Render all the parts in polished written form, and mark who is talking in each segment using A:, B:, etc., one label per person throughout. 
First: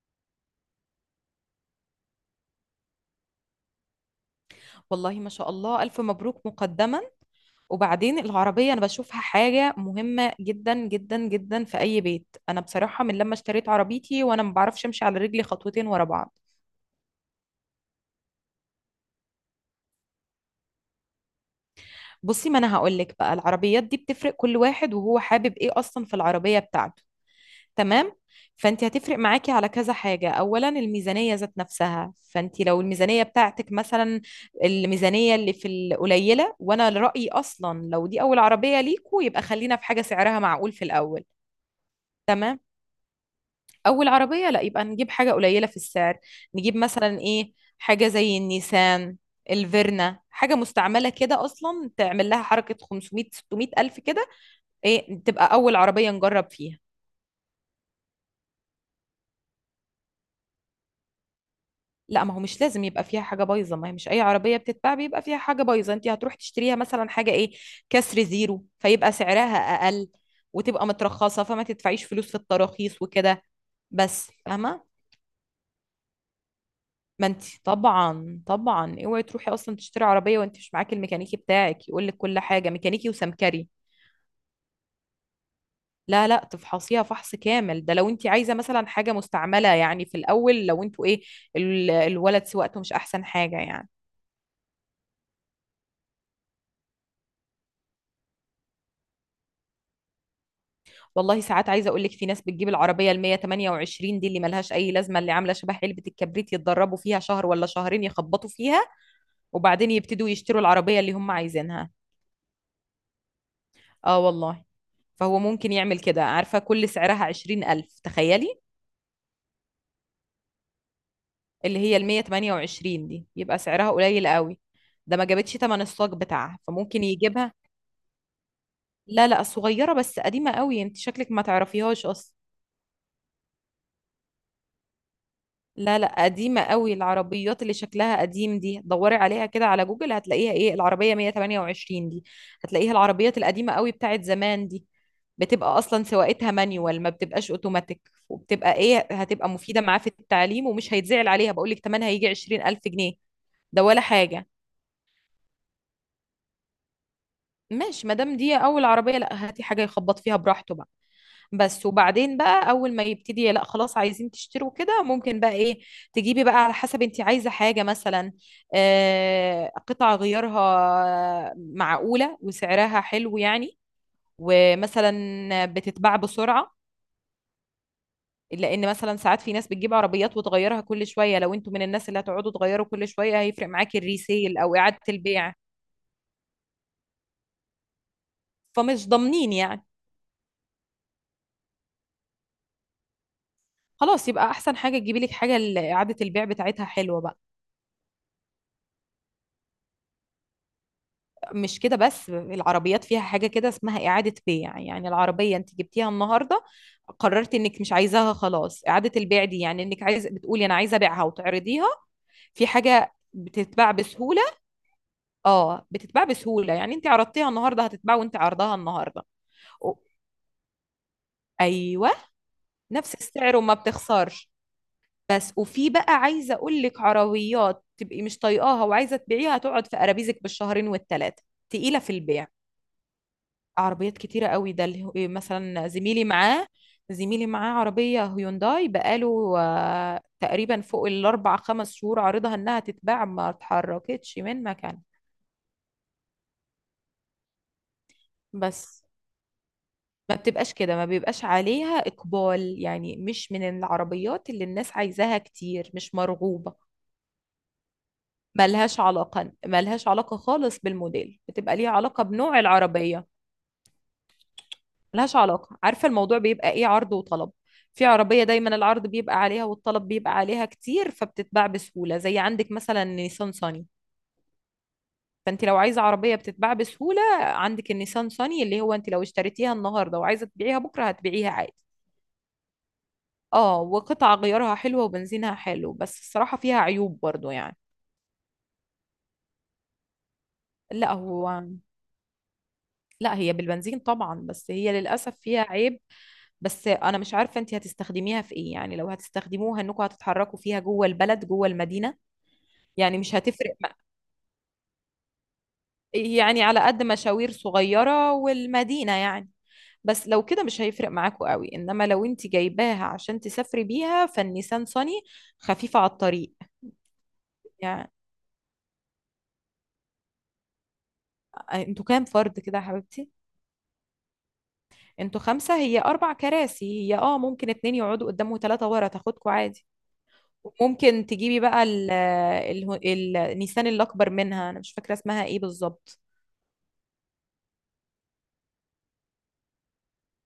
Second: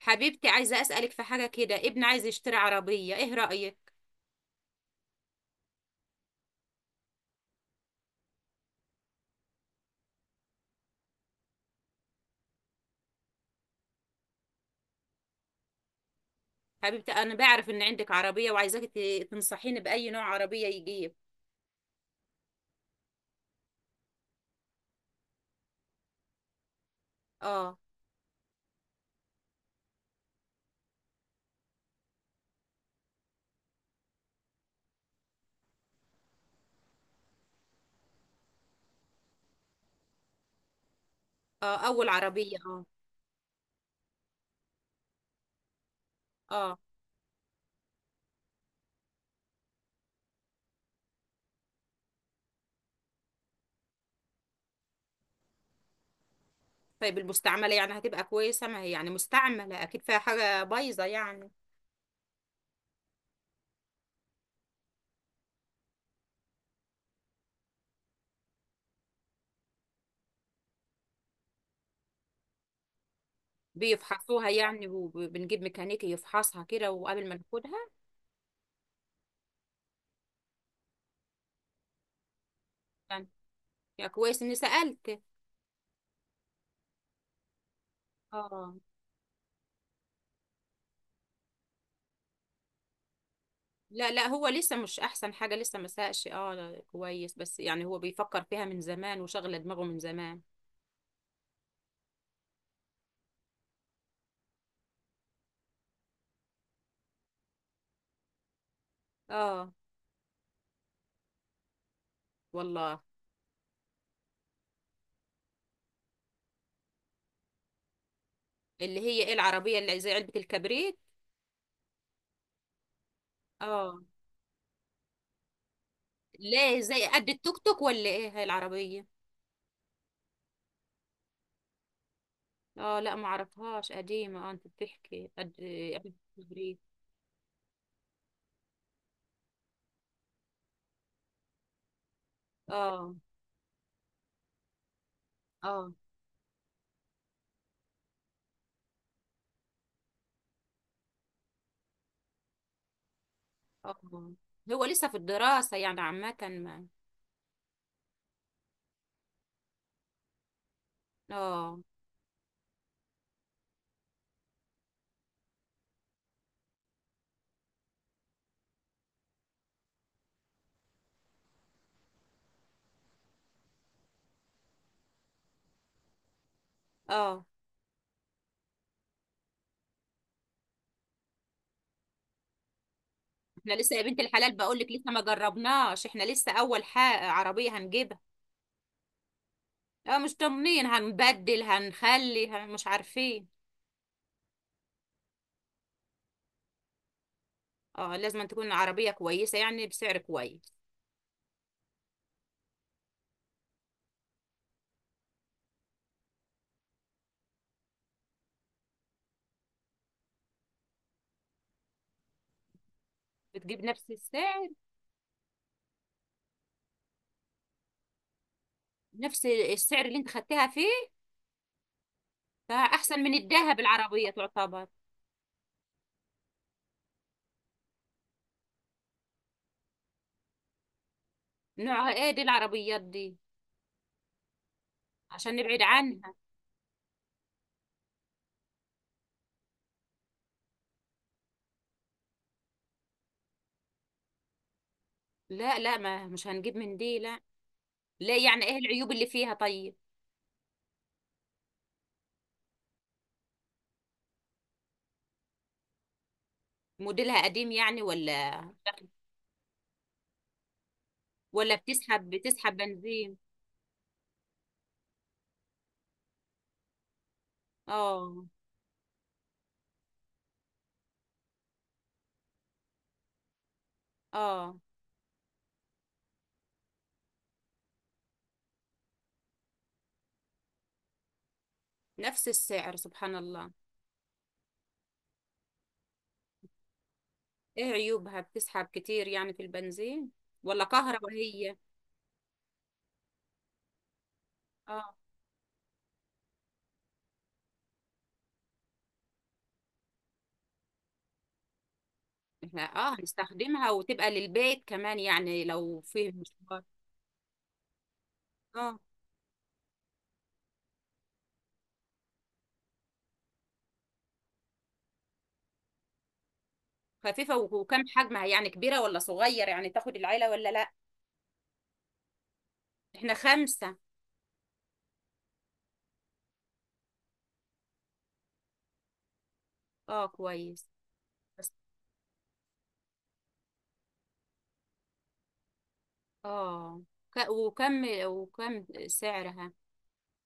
A: حبيبتي، عايزة أسألك في حاجة كده. ابن عايز يشتري عربية، ايه رأيك؟
B: والله، ما شاء الله، ألف مبروك مقدما. وبعدين العربية أنا بشوفها حاجة مهمة جدا جدا جدا في أي بيت. أنا بصراحة من لما اشتريت عربيتي وأنا ما بعرفش أمشي على رجلي خطوتين ورا بعض.
A: حبيبتي، أنا بعرف إن عندك عربية وعايزاك تنصحيني بأي نوع عربية يجيب.
B: بصي، ما أنا هقولك بقى، العربيات دي بتفرق كل واحد وهو حابب إيه أصلا في العربية بتاعته.
A: اه.
B: تمام. فأنت هتفرق معاكي على كذا حاجة. أولا الميزانية ذات نفسها. فأنت لو الميزانية بتاعتك مثلا، الميزانية اللي في القليلة، وأنا رأيي أصلا لو دي أول عربية ليكوا يبقى خلينا في حاجة سعرها معقول في الأول.
A: اه، أول عربية،
B: تمام.
A: اه.
B: اول عربيه لا يبقى نجيب حاجه قليله في السعر. نجيب
A: اه،
B: مثلا ايه، حاجه زي النيسان الفيرنا، حاجه مستعمله كده اصلا تعمل لها حركه 500 600 الف كده، ايه، تبقى اول عربيه نجرب فيها.
A: طيب المستعملة يعني هتبقى كويسة؟ ما هي يعني مستعملة أكيد فيها حاجة بايظة يعني.
B: لا، ما هو مش لازم يبقى فيها حاجه بايظه. ما هي مش اي عربيه بتتباع بيبقى فيها حاجه بايظه. انت هتروح تشتريها مثلا حاجه ايه، كسر زيرو، فيبقى سعرها اقل وتبقى مترخصه فما تدفعيش فلوس في التراخيص وكده. بس،
A: بيفحصوها يعني
B: فاهمه.
A: وبنجيب ميكانيكي يفحصها كده
B: ما
A: وقبل ما
B: انت
A: ناخدها؟
B: طبعا طبعا اوعي تروحي اصلا تشتري عربيه وانت مش معاكي الميكانيكي بتاعك يقول لك كل حاجه، ميكانيكي
A: يعني،
B: وسمكري.
A: يا كويس إني سألت.
B: لا لا، تفحصيها فحص كامل. ده لو انت عايزه
A: اه.
B: مثلا حاجه مستعمله يعني في الاول، لو انتوا ايه، الولد سواقته مش احسن حاجه يعني.
A: لا لا، هو لسه مش أحسن حاجة، لسه ما ساقش، اه لا، كويس، بس يعني هو بيفكر فيها من زمان وشغل دماغه من زمان.
B: والله ساعات عايزه اقول لك، في ناس بتجيب العربيه ال 128 دي اللي ملهاش اي لازمه، اللي عامله شبه علبه الكبريت، يتدربوا فيها شهر ولا شهرين يخبطوا فيها
A: اه
B: وبعدين يبتدوا يشتروا العربيه اللي هم عايزينها.
A: والله.
B: اه والله. فهو ممكن يعمل كده، عارفة، كل سعرها عشرين ألف تخيلي.
A: اللي هي ايه العربية اللي زي علبة الكبريت؟
B: اللي هي ال 128 دي يبقى سعرها
A: اه.
B: قليل قوي، ده ما جابتش تمن الصاج بتاعها،
A: ليه،
B: فممكن
A: زي قد
B: يجيبها.
A: التوك توك ولا ايه هاي العربية؟
B: لا لا، صغيرة بس قديمة قوي، انت شكلك ما تعرفيهاش اصلا.
A: اه لا، ما اعرفهاش. قديمة؟ اه، انت بتحكي قد إيه،
B: لا
A: علبة
B: لا، قديمة
A: الكبريت؟
B: قوي، العربيات اللي شكلها قديم دي، دوري عليها كده على جوجل هتلاقيها، ايه، العربية 128 دي، هتلاقيها
A: اه.
B: العربيات القديمة قوي بتاعت زمان دي. بتبقى
A: اه.
B: اصلا سواقتها مانيوال، ما بتبقاش اوتوماتيك، وبتبقى ايه، هتبقى مفيدة معاه في التعليم، ومش هيتزعل عليها. بقول لك تمنها هيجي 20000 جنيه، ده
A: اه.
B: ولا حاجة.
A: هو لسه في الدراسة يعني عامة ما.
B: ماشي، ما دام دي اول عربيه، لا هاتي حاجه يخبط فيها براحته بقى.
A: اه.
B: بس وبعدين بقى اول ما يبتدي، لا خلاص، عايزين تشتروا كده، ممكن بقى ايه، تجيبي بقى على حسب انت عايزه حاجه، مثلا آه قطع غيارها معقوله وسعرها حلو يعني، ومثلا بتتباع بسرعه.
A: اه.
B: لان مثلا ساعات في ناس بتجيب عربيات وتغيرها كل شويه، لو انتوا من الناس اللي هتقعدوا تغيروا كل شويه هيفرق
A: احنا لسه،
B: معاكي
A: يا بنت الحلال،
B: الريسيل او
A: بقول لك
B: اعاده
A: لسه ما
B: البيع.
A: جربناش، احنا لسه اول حاجة عربية هنجيبها.
B: فمش ضامنين يعني.
A: اه، مش طمنين، هنبدل، هنخلي، مش عارفين.
B: خلاص، يبقى احسن حاجه تجيبي لك حاجه اعاده البيع بتاعتها حلوه بقى.
A: اه، لازم تكون عربية كويسة يعني بسعر كويس.
B: مش كده بس، العربيات فيها حاجه كده اسمها اعاده بيع. يعني العربيه انت جبتيها النهارده، قررت انك مش عايزاها، خلاص، اعاده البيع دي يعني انك عايز، بتقولي انا عايزه ابيعها وتعرضيها، في حاجه
A: بتجيب
B: بتتباع
A: نفس
B: بسهوله.
A: السعر؟
B: اه بتتباع بسهوله، يعني انت عرضتيها النهارده هتتباع، وانت عرضها النهارده
A: نفس
B: أو-
A: السعر اللي انت خدتها فيه؟
B: ايوه، نفس
A: فاحسن من
B: السعر وما
A: الذهب العربيه
B: بتخسرش.
A: تعتبر.
B: بس، وفي بقى عايزه اقول لك، عربيات تبقي مش طايقاها وعايزه تبيعيها تقعد في قرابيزك بالشهرين والثلاثه، تقيله
A: نوعها
B: في
A: ايه دي
B: البيع.
A: العربيات دي؟
B: عربيات كتيره قوي، ده إيه،
A: عشان نبعد
B: مثلا زميلي
A: عنها.
B: معاه، زميلي معاه عربيه هيونداي بقاله آه، تقريبا فوق الاربع خمس شهور عارضها انها تتباع، ما اتحركتش من مكان.
A: لا لا، ما مش هنجيب من دي لا. لا، يعني ايه
B: بس،
A: العيوب اللي فيها طيب؟
B: ما بتبقاش كده، ما بيبقاش عليها اقبال. يعني مش من العربيات اللي الناس عايزاها كتير، مش مرغوبه.
A: موديلها قديم يعني ولا؟
B: ملهاش علاقة، ملهاش علاقة خالص بالموديل،
A: ولا
B: بتبقى ليها علاقة
A: بتسحب،
B: بنوع
A: بتسحب
B: العربية.
A: بنزين؟
B: ملهاش علاقة. عارفة الموضوع بيبقى ايه، عرض وطلب. في
A: اه.
B: عربية دايما العرض بيبقى عليها والطلب بيبقى عليها كتير فبتتباع بسهولة، زي عندك مثلا نيسان صني.
A: اه،
B: فانت لو عايزة عربية بتتباع بسهولة عندك النيسان صني، اللي هو انت لو اشتريتيها النهاردة وعايزة تبيعيها بكرة هتبيعيها عادي.
A: نفس السعر، سبحان الله.
B: اه، وقطع غيارها حلوة وبنزينها حلو، بس الصراحة فيها عيوب برضو يعني.
A: ايه عيوبها؟ بتسحب كتير يعني في البنزين ولا
B: لا
A: كهرباء
B: هو،
A: هي؟
B: لا، هي بالبنزين طبعا، بس هي
A: اه.
B: للأسف فيها عيب. بس انا مش عارفه انت هتستخدميها في ايه يعني، لو هتستخدموها انكم هتتحركوا فيها جوه البلد جوه المدينه،
A: احنا، اه،
B: يعني مش
A: هنستخدمها وتبقى للبيت كمان يعني لو فيه
B: يعني على
A: مشوار.
B: قد مشاوير صغيره
A: اه،
B: والمدينه يعني. بس لو كده مش هيفرق معاكوا قوي، انما لو انت جايباها عشان تسافري بيها، فالنيسان صني خفيفه على الطريق.
A: خفيفة وكم
B: يعني
A: حجمها يعني؟ كبيرة ولا صغير يعني، تاخد العيلة ولا لا؟
B: انتوا كام فرد كده يا حبيبتي؟
A: احنا خمسة.
B: انتوا خمسه، هي اربع كراسي، هي اه ممكن اتنين يقعدوا قدام وتلاته ورا تاخدكوا عادي.
A: اه، كويس.
B: ممكن تجيبي
A: بس،
B: بقى النيسان الأكبر منها، أنا مش فاكرة اسمها إيه بالظبط.
A: اه، وكم، وكم سعرها؟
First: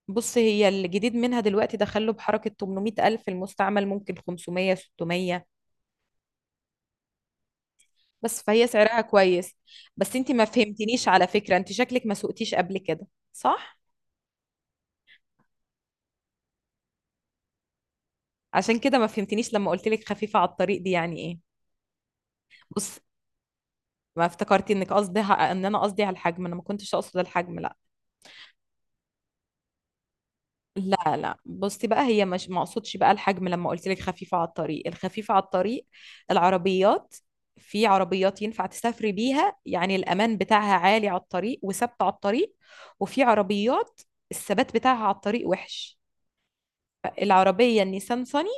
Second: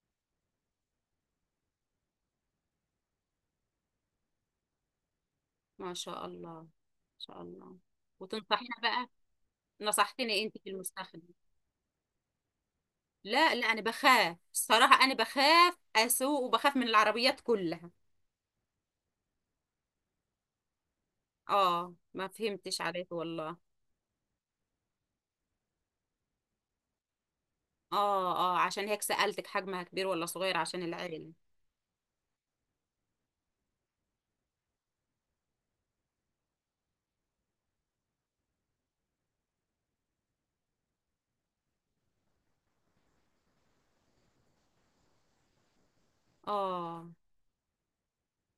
B: بص، هي الجديد منها دلوقتي دخله بحركة 800 ألف، المستعمل ممكن 500 600.
A: ما شاء الله، ما شاء الله.
B: بس فهي
A: وتنصحينا
B: سعرها
A: بقى؟
B: كويس. بس أنت
A: نصحتني
B: ما
A: انت في
B: فهمتنيش، على
A: المستخدم.
B: فكرة أنت شكلك ما سوقتيش قبل كده،
A: لا لا،
B: صح؟
A: انا بخاف الصراحة، انا بخاف اسوق وبخاف من العربيات كلها.
B: عشان كده ما فهمتنيش لما قلت لك خفيفة على الطريق دي يعني إيه.
A: اه، ما فهمتش
B: بص،
A: عليك والله.
B: ما افتكرتي انك قصدي ان انا قصدي على الحجم، انا ما كنتش اقصد الحجم، لا
A: اه، اه، عشان هيك سألتك حجمها كبير ولا صغير، عشان
B: لا
A: العين.
B: لا. بصي بقى، هي مش، ما اقصدش بقى الحجم لما قلت لك خفيفة على الطريق، الخفيفة على الطريق العربيات، في عربيات ينفع تسافري بيها يعني، الأمان بتاعها عالي على الطريق وثابتة على الطريق، وفي عربيات الثبات بتاعها على الطريق وحش.
A: اه.
B: العربية النيسان صني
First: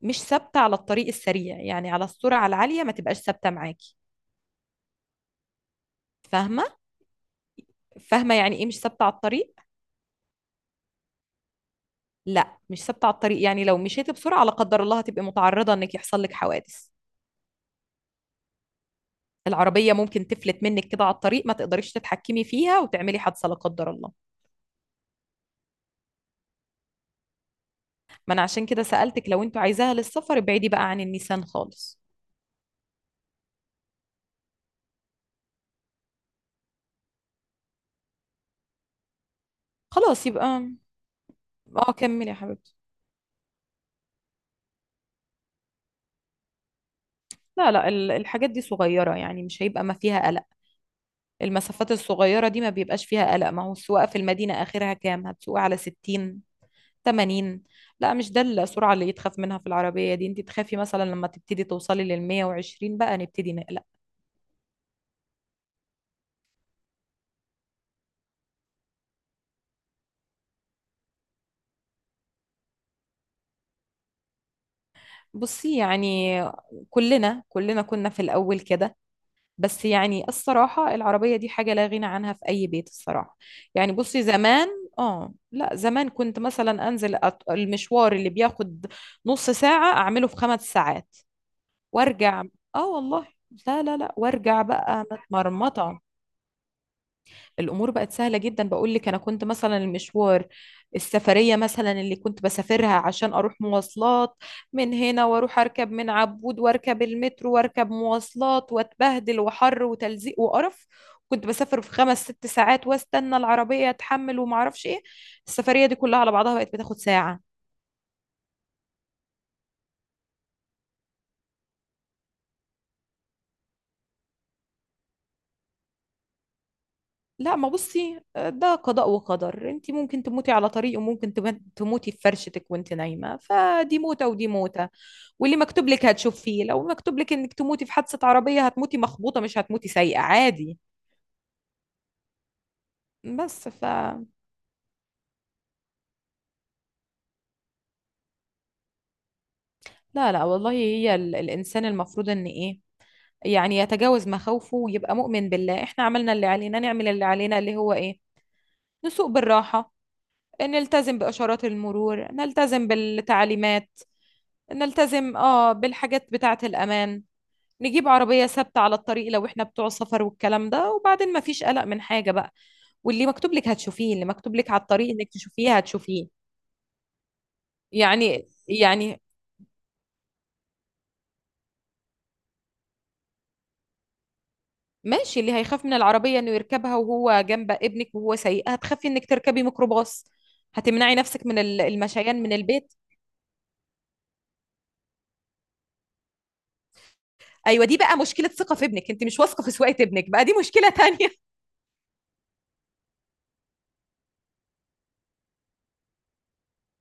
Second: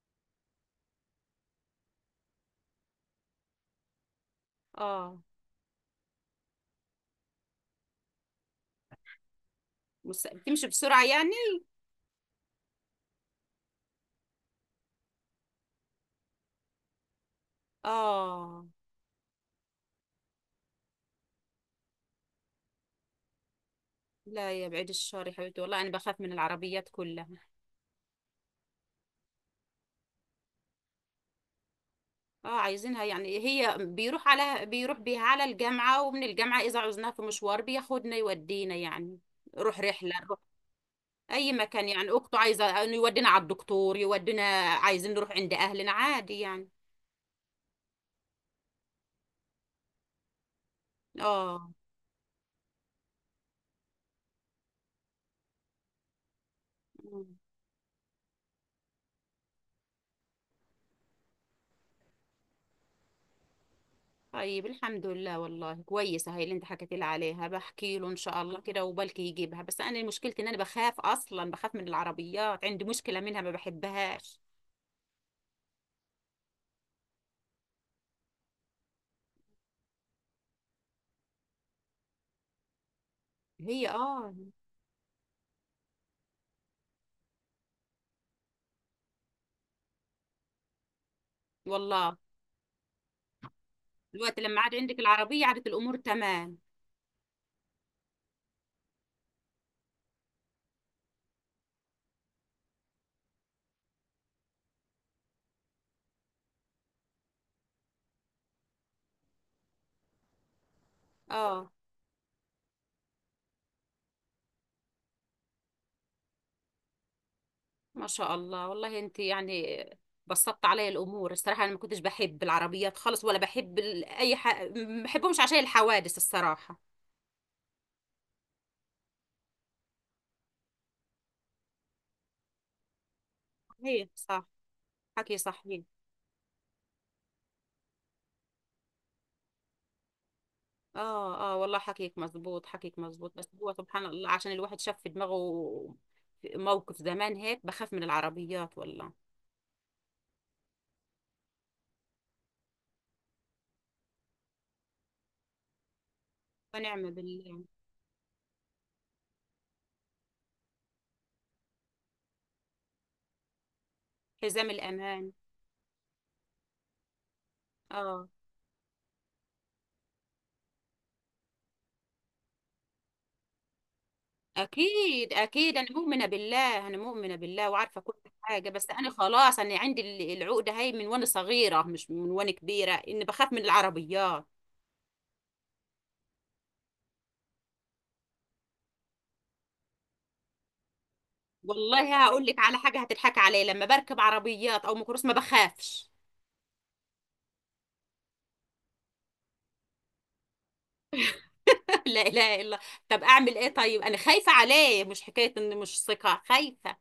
B: مش ثابتة على الطريق السريع، يعني على السرعة العالية ما تبقاش ثابتة معاكي.
A: اه.
B: فاهمة؟ فاهمة يعني ايه مش ثابتة على الطريق؟
A: مس... بتمشي بسرعة يعني؟
B: لا، مش ثابتة على الطريق يعني لو مشيتي بسرعة لا قدر الله هتبقي متعرضة انك يحصل لك حوادث.
A: اه.
B: العربية ممكن تفلت منك كده على الطريق، ما تقدريش تتحكمي فيها وتعملي حادثة لا قدر الله.
A: لا يا بعيد الشر، يا حبيبتي، والله انا بخاف من العربيات كلها.
B: ما أنا عشان كده سألتك، لو أنتوا عايزاها للسفر ابعدي بقى عن النيسان خالص.
A: اه، عايزينها يعني، هي بيروح على، بيروح بيها على الجامعة ومن الجامعة، اذا عوزناها في مشوار بياخدنا، يودينا يعني، نروح رحلة،
B: خلاص
A: نروح
B: يبقى.
A: اي مكان
B: اه،
A: يعني.
B: كملي يا
A: اخته عايزة
B: حبيبتي.
A: انه يودينا على الدكتور، يودينا عايزين نروح عند اهلنا عادي يعني.
B: لا لا، الحاجات دي صغيرة يعني، مش هيبقى، ما فيها قلق.
A: اه.
B: المسافات الصغيرة دي ما بيبقاش فيها قلق، ما هو السواقة في المدينة آخرها كام، هتسوقي على 60 80. لا، مش ده السرعة اللي يتخاف منها في العربية دي، انت تخافي مثلا لما تبتدي توصلي لل 120 بقى نبتدي نقلق.
A: طيب الحمد لله، والله كويسة هاي اللي انت حكيت لي عليها، بحكي له ان شاء الله كده وبلكي يجيبها، بس انا مشكلتي ان انا بخاف، اصلا بخاف من العربيات، عندي مشكلة منها، ما بحبهاش.
B: بصي يعني، كلنا كلنا كنا في الأول كده، بس يعني الصراحة العربية دي حاجة لا غنى عنها في أي بيت الصراحة.
A: هي
B: يعني بصي
A: اه.
B: زمان، اه لا زمان كنت مثلا أنزل، المشوار اللي بياخد نص ساعة أعمله في خمس ساعات
A: والله
B: وأرجع. اه والله. لا لا لا،
A: الوقت لما
B: وأرجع
A: عاد عندك
B: بقى
A: العربية عادت الامور
B: متمرمطة.
A: تمام؟
B: الامور بقت سهله جدا. بقول لك انا كنت مثلا المشوار، السفريه مثلا اللي كنت بسافرها عشان اروح مواصلات من هنا، واروح اركب من عبود واركب المترو واركب مواصلات واتبهدل وحر وتلزيق وقرف، كنت
A: اه،
B: بسافر في خمس ست ساعات واستنى العربيه اتحمل وما اعرفش ايه. السفريه دي كلها على بعضها بقت بتاخد ساعه.
A: ما شاء الله، والله انت يعني بسطت علي الامور الصراحة. انا ما كنتش بحب العربيات خالص، ولا بحب اي ح... ما بحبهمش عشان الحوادث الصراحة.
B: لا ما بصي، ده قضاء وقدر، انت ممكن تموتي على طريق وممكن تموتي في فرشتك وانت نايمة، فدي
A: هي
B: موتة ودي
A: صح،
B: موتة.
A: حكي
B: واللي
A: صحيح.
B: مكتوب لك هتشوفيه، لو مكتوب لك انك تموتي في حادثة عربية هتموتي مخبوطة، مش هتموتي سايقة عادي.
A: اه، اه، والله حكيك مظبوط، حكيك مظبوط، بس
B: بس
A: هو
B: ف
A: سبحان الله عشان الواحد شاف في دماغه موقف زمان، هيك بخاف من العربيات والله.
B: لا لا، والله هي الانسان المفروض ان ايه، يعني يتجاوز مخاوفه ويبقى مؤمن بالله. احنا عملنا اللي علينا،
A: ونعم
B: نعمل اللي علينا
A: بالله.
B: اللي هو ايه، نسوق بالراحة، نلتزم بإشارات المرور، نلتزم بالتعليمات،
A: حزام الأمان.
B: نلتزم اه بالحاجات بتاعة الأمان، نجيب
A: اه،
B: عربية ثابتة على الطريق لو احنا بتوع سفر والكلام ده، وبعدين مفيش قلق من حاجة بقى. واللي مكتوب لك هتشوفيه، اللي مكتوب لك على الطريق انك
A: أكيد أكيد،
B: تشوفيه
A: أنا مؤمنة
B: هتشوفيه.
A: بالله، أنا مؤمنة بالله وعارفة كل
B: يعني
A: حاجة، بس أنا
B: يعني
A: خلاص أنا عندي العقدة هاي من وأنا صغيرة، مش من وأنا كبيرة، إني بخاف من العربيات.
B: ماشي. اللي هيخاف من العربية انه يركبها وهو جنب ابنك وهو سايقها، هتخافي انك تركبي ميكروباص، هتمنعي نفسك من
A: والله
B: المشيان
A: هقول
B: من
A: لك على
B: البيت.
A: حاجة هتضحك عليا، لما بركب عربيات أو ميكروباص ما بخافش.
B: ايوه، دي بقى مشكلة ثقة في ابنك، انت مش واثقة في سواقة ابنك بقى، دي مشكلة تانية.
A: لا اله الا. طب اعمل ايه طيب؟ انا خايفه عليه، مش حكايه اني مش ثقه، خايفه.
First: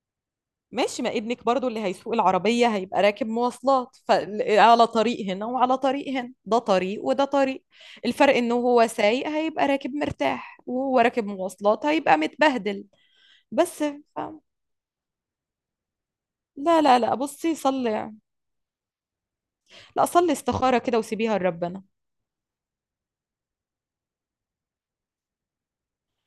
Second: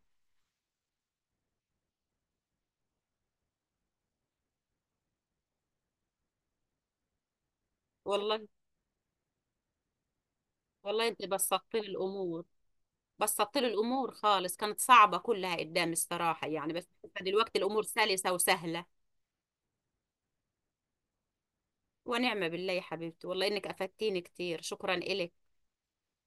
B: ماشي، ما ابنك برضو اللي هيسوق العربية هيبقى راكب مواصلات، فعلى طريق هنا وعلى طريق هنا، ده طريق وده طريق. الفرق
A: والله،
B: انه هو سايق هيبقى راكب مرتاح، وهو
A: والله انت
B: راكب
A: بسطت لي
B: مواصلات هيبقى
A: الامور،
B: متبهدل.
A: بسطت لي
B: بس
A: الامور
B: ف...
A: خالص، كانت صعبه كلها قدامي الصراحه يعني،
B: لا
A: بس
B: لا لا، بصي
A: دلوقتي الامور
B: صلي يعني.
A: سلسه وسهله.
B: لا صلي استخارة كده وسيبيها لربنا.
A: ونعمه بالله يا حبيبتي، والله انك افدتيني كتير، شكرا الك.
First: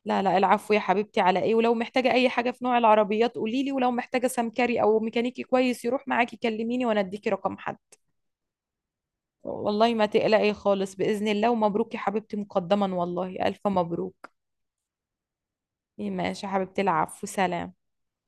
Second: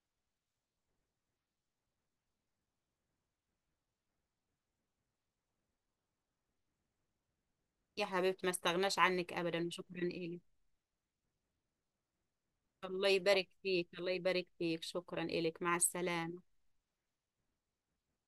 B: لا لا، العفو يا حبيبتي، على ايه، ولو محتاجة اي حاجة في نوع العربيات قوليلي، ولو محتاجة سمكري او ميكانيكي كويس يروح معاكي كلميني وانا اديكي رقم حد.
A: يا حبيبتي، ما استغناش عنك ابدا،
B: والله
A: شكرا
B: ما
A: الك.
B: تقلقي خالص، بإذن الله، ومبروك يا حبيبتي مقدما،
A: الله
B: والله
A: يبارك
B: ألف
A: فيك، الله
B: مبروك.
A: يبارك فيك، شكرا الك، مع السلامه.
B: ماشي يا حبيبتي، العفو، سلام.